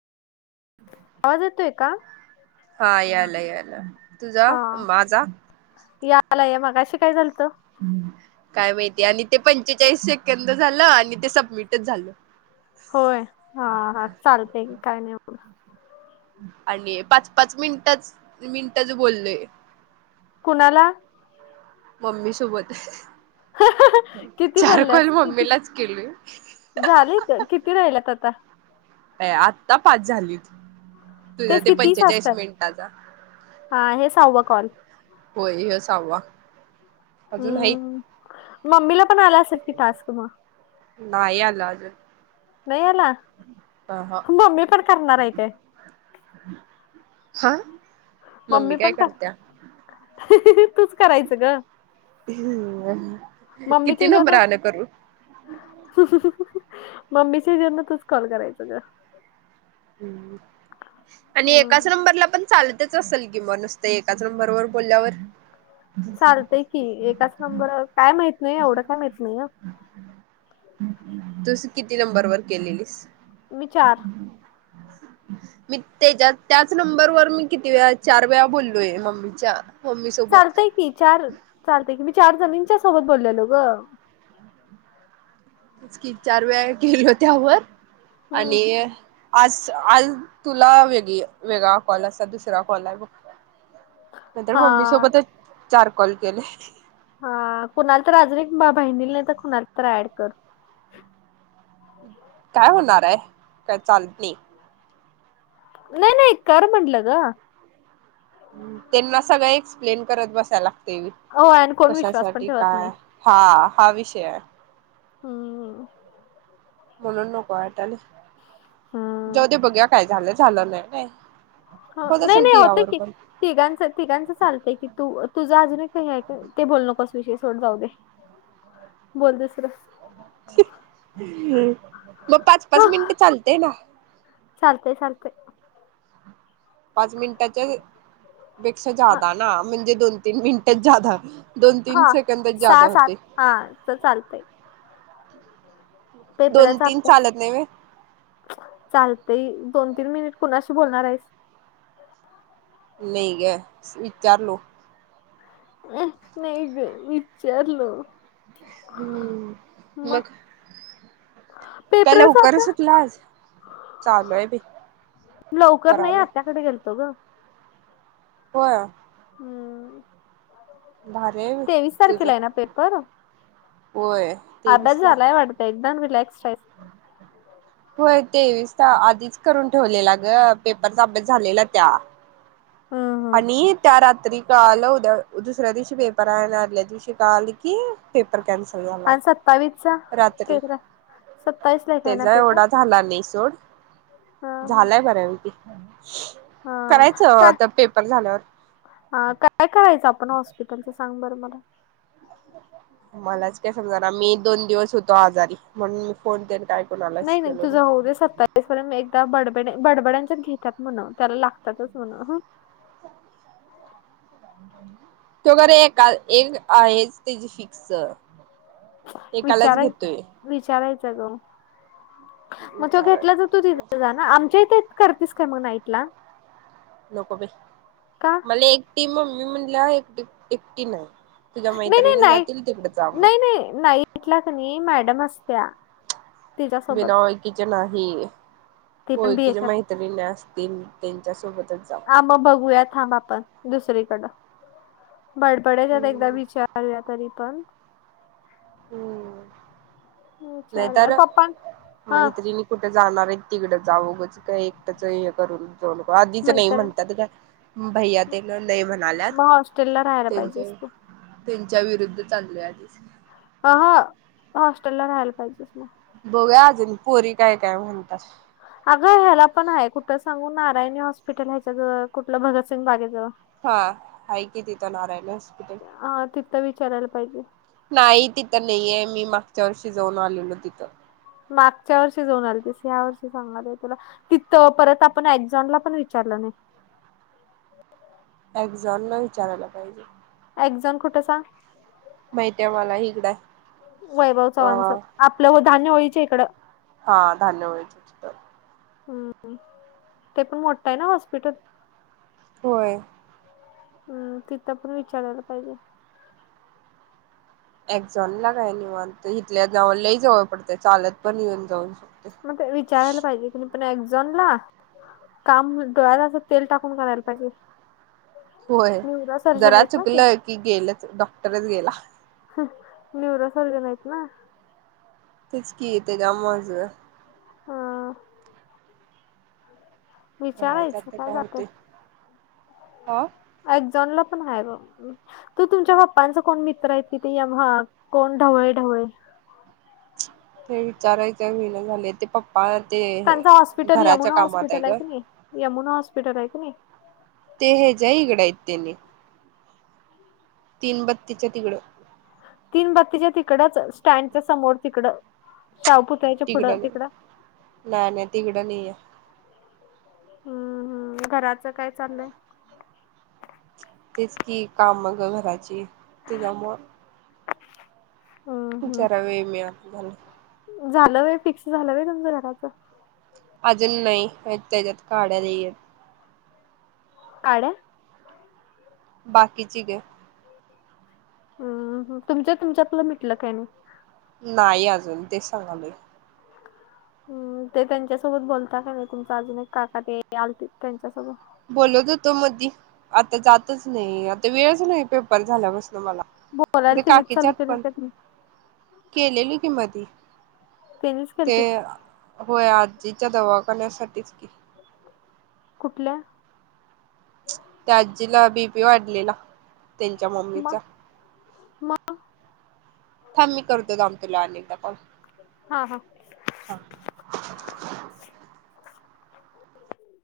आवाज येतोय. का? हा याला याला तुझा माझा? यालाय मग अशी काय झालत? काय माहिती आणि ते पंचेचाळीस सेकंद झालं आणि ते सबमिटच झालं. होय हा हा चालतय की काय नाही म आणि पाच पाच मिनिटच मिनिटच बोललय. कुणाला? मम्मी सोबत, किती चार कॉल मम्मीलाच केलोय. झालीत, किती राहिल्यात आता? अय आत्ता पाच झालीत तुझ्या तेच ते की तीस पंचेचाळीस असतात. मिनिटाचा. हा हे सऊवा कॉल होय व्हो सहावा. अजून हाईत हम्म, मम्मीला पण आला असेल कि टास्क मग नाही अंदाज नई आला मम्मी पण ह करणार आहे काय? ह हा मम्मी काय पण का? करत्या [inaudible] करायचं ग किती मम्मीच्या हेज्यातच नंबरान करू मम्मीशी जेवना तच कॉल करायचा ग आणि हम्म. एकाच नंबरला पण चालतच असेल कि म नुसतं एकाच नंबरवरर बोलल्यावर चालतय की एकाच नंबर काय माहीत नाही एवढं काय माहीत नाही. तुस किती नंबर वर केलेलीस? विचार. ह [inaudible] मी त्याच्या त्याच नंबरवर मी किती वेळा चार वेळा बोललोय मम्मीच्या. मम्मी सोबत. चालतय की चार चालतय की मी चार जणींच्या सोबत बोललेलो गं. तेच की चार वेळा गेलो हो त्यावर हम्म. आणि आज आज तुला वेगळी वेगळा कॉल असत दुसरा कॉल आहे बघ. नंतर हा मम्मी सोबतच चार कॉल केले. हा कुणाला तर अजून बहिणीला नाही तर कुणाला तर ऍड कर. काय होणार आहे काय चालत नाही. नाही नाही कर म्हटलं ग. त्यांना सगळ एक्सप्लेन करत बसायला लागते हो आणि कोण विश्वास पण कशासाठी ठेवत नाही. काय हा हा विषय आहे. हं [inaudible] म्हणून नको वाटले हम्म जाऊ ते बघया काय झालं झालं नाही नाही. ह नाही नाही होतय की तिघांच तिघांचं चालतय किी तुझं अजून काही आहे ते बोल नकस. विषय सोड जाऊ दे बोलतेसर मग पाच पाच मिनिट चालते ना? चालतय चालतय. पाच मिनिटांच्या पेक्षा हा जादा ना म्हणजे दोन तीन मिनिट जादा दोन तीन हा सेकंदच सहा जादा सात होते. हा अस चालतंय. दोन पेपरचा तीन अभ्यास. चालत नाही व्हय चालतय दोन तीन मिनिट कुणाशी बोलणार आहेस? नाही ग विचारलो. नाही ग मी विचारलो. हम्म मग काय पेपरच उकरच होता सुटल आज चालूय भी. लवकर नाही आत्याकडे गेलतो ग. [unintelligible] हम्म भार तेवीस तुझं तारखेला आहे ना होय अभजलाय वाटतय एकदम रिलॅक्स रा अम्छा होय तेवीस आधीच करून ठेवलेला ग पेपरचा अभ्यास झालेला त्या हम्म हम्म आणि त्या रात्री का आल उद्या दुसऱ्या दिवशी पेपर आहे ना आदल्या दिवशी का आल की पेपर कॅन्सल झाला आणि सत्तावीसचा रात्री पेपर आहे सत्तावीस ला काय ना त्याच्या पेपर एवढा झाला नाही सोड हा हा झालाय बर म हा का ह काय करायचं आपण हॉस्पिटलच सांग बरं मला मलाच काय समजा ना मी दोन दिवस होतो आजारी म्हणून मी फोन के टय नाही नाही तुझा होऊ दे स आता ते मी एकदा बडब बडबड्यांच्याच घेतात म्हण त्याला लागतातच म्हण ह ते वगैरे एक एक आहेच त्याची फिक्स एकालाच विचारायच घेतोय विचारायचं ग मग तो विचाराय घेतलाच तू तिथे जा ना आमच्या इथ करतेस का मग नाईटला नको बे का मला एकटी मम्मी म्हणले एकट एकटी नाही तुझ्या नाही मैत्रिणी जातील तिकड जाम कितलाक न मॅडम अससत त्या्या बिना ओळकीचे नाही ती पण बी ओळकीचे एच्या मैत्रीिणी असत त्यांच्या सोबतच जाऊ हा मग बघूया थांब आपण दुसरीकड बडबड्याच्यात हम्म एकदा विचार करया तरी पण हम्म विचारूया नाहीतर पप्पा हा मैत्रिणी कुठे जाणार आहे तिकडं जावगच काय एकट्याच हे करून आधीच नाही मैत्रीण म्हणतात का भैया ते नाही म्हणाल्यात ला राहायला पाहिजे त्यांच्या असतो त्यांच्या विरुद्ध चांललय आधीच ह ह हॉस्टेल ला राहायला पाहिजेस मग, बघुया अजून पोरी काय काय म्हणतात? अगं ह्याला पण आहे कुठं सांगू नारायणी हॉस्पिटल ह्याच्याजवळ कुठलं भगतसिंग बागेजवळ, हा हाय की तिथं नारायण हॉस्पिटल अ तिथं विचारायला पाहिजे नाही तिथं नाहीये मी मागच्या वर्षी जाऊन आलेलो तिथं मागच्या वर्षी जाऊन आली तस या वर्षी सांग तिथ परत आपण एक्झमला पण विचारलं नाही एक जणना विचारायला पाहिजे एझन कुठेसा माहित आहे मला हकडं वैभव चव्हाणचं आपलं हो धान्य व्हाळीच [unintelligible] इकडं हा धान्य मिळच तर [unintelligible] हम्म ते पण मोठा आहे ना हॉस्पिटल, होय! हम्म तिथ पण विचारायला पाहिजे, एक्झाॅनला काय निवांत इथल्या लय जवळ पडतं चालत पण येऊन जाऊ शकते. मग विचारायला पाहिजे क पण एक्झाॅनला काम डोळ्याला असं तेल टाकून करायला पाहिजे. होय न्यूरो सर्जन जरा आहेत ना ते चुकलं की गेलंच डॉक्टरच गेला, न्युरोसरजन आहेत ना, तेच कि तेझ्यामुळंच हा! बघायचं विचारायचं आता काय जातय होतंय. हा. एक्झाॅनला पण आहे बग, तू तुमच्या पप्पांचा कोण मित्र आहेत तिथ कोण ढवळे ढवळे, ते विचारायचं काय होईन झालय ते पंप, पा ते, हे त्यांच हॉस्पिटल घराच्या यमुना कामात हॉस्पिटल आहे ग क नाही यमुना हॉस्पिटल आहे क नाही. ते ह्याच्या इकडं आहेत त्यनी तीन बत्तीच्या तिकडं तीन बत्तीच्या तिकडच स्टँडच्या समोर तिकड शाहपुत तिघड नाही नाही नाही तिघड नाही आहे. हम्म हम्म घराचं काय चाललंय? तेच कि काम मग घराची त्याच्यामु हम्म, जरा हम्म. वेळ मिळना झालं होतं फिक्स झालं होय‌ तुमचं घराचं, अजून नाही त्याच्यात काढ्याला येत, काढ्या, बाकीची ग, हम तुमच तुमच्यातलं मिटलं काय नाही? नाही अजून तेच सांगालय हम् ते त्यांच्यासोबत बोलत का नाही तुमच अजून एक काका ते आल त्यांच्यासोबत बोलत होतो मधी आता जातच नाही आता वेळच नाही पेपर झाल्यापासून मला, बोलायला ते त्यनीच चालू काकीच्यात क पण केलेली किं मधी त्यांनीच ते केलतीत होय आजीच्या दवाखान्यासाठीच की, कुठल्या? त्या आजीला बीपी वाढलेला त्यांच्या मग मम्मीचा मग थांब मी करतो थांब तुला अनेकदा कॉल हा हा!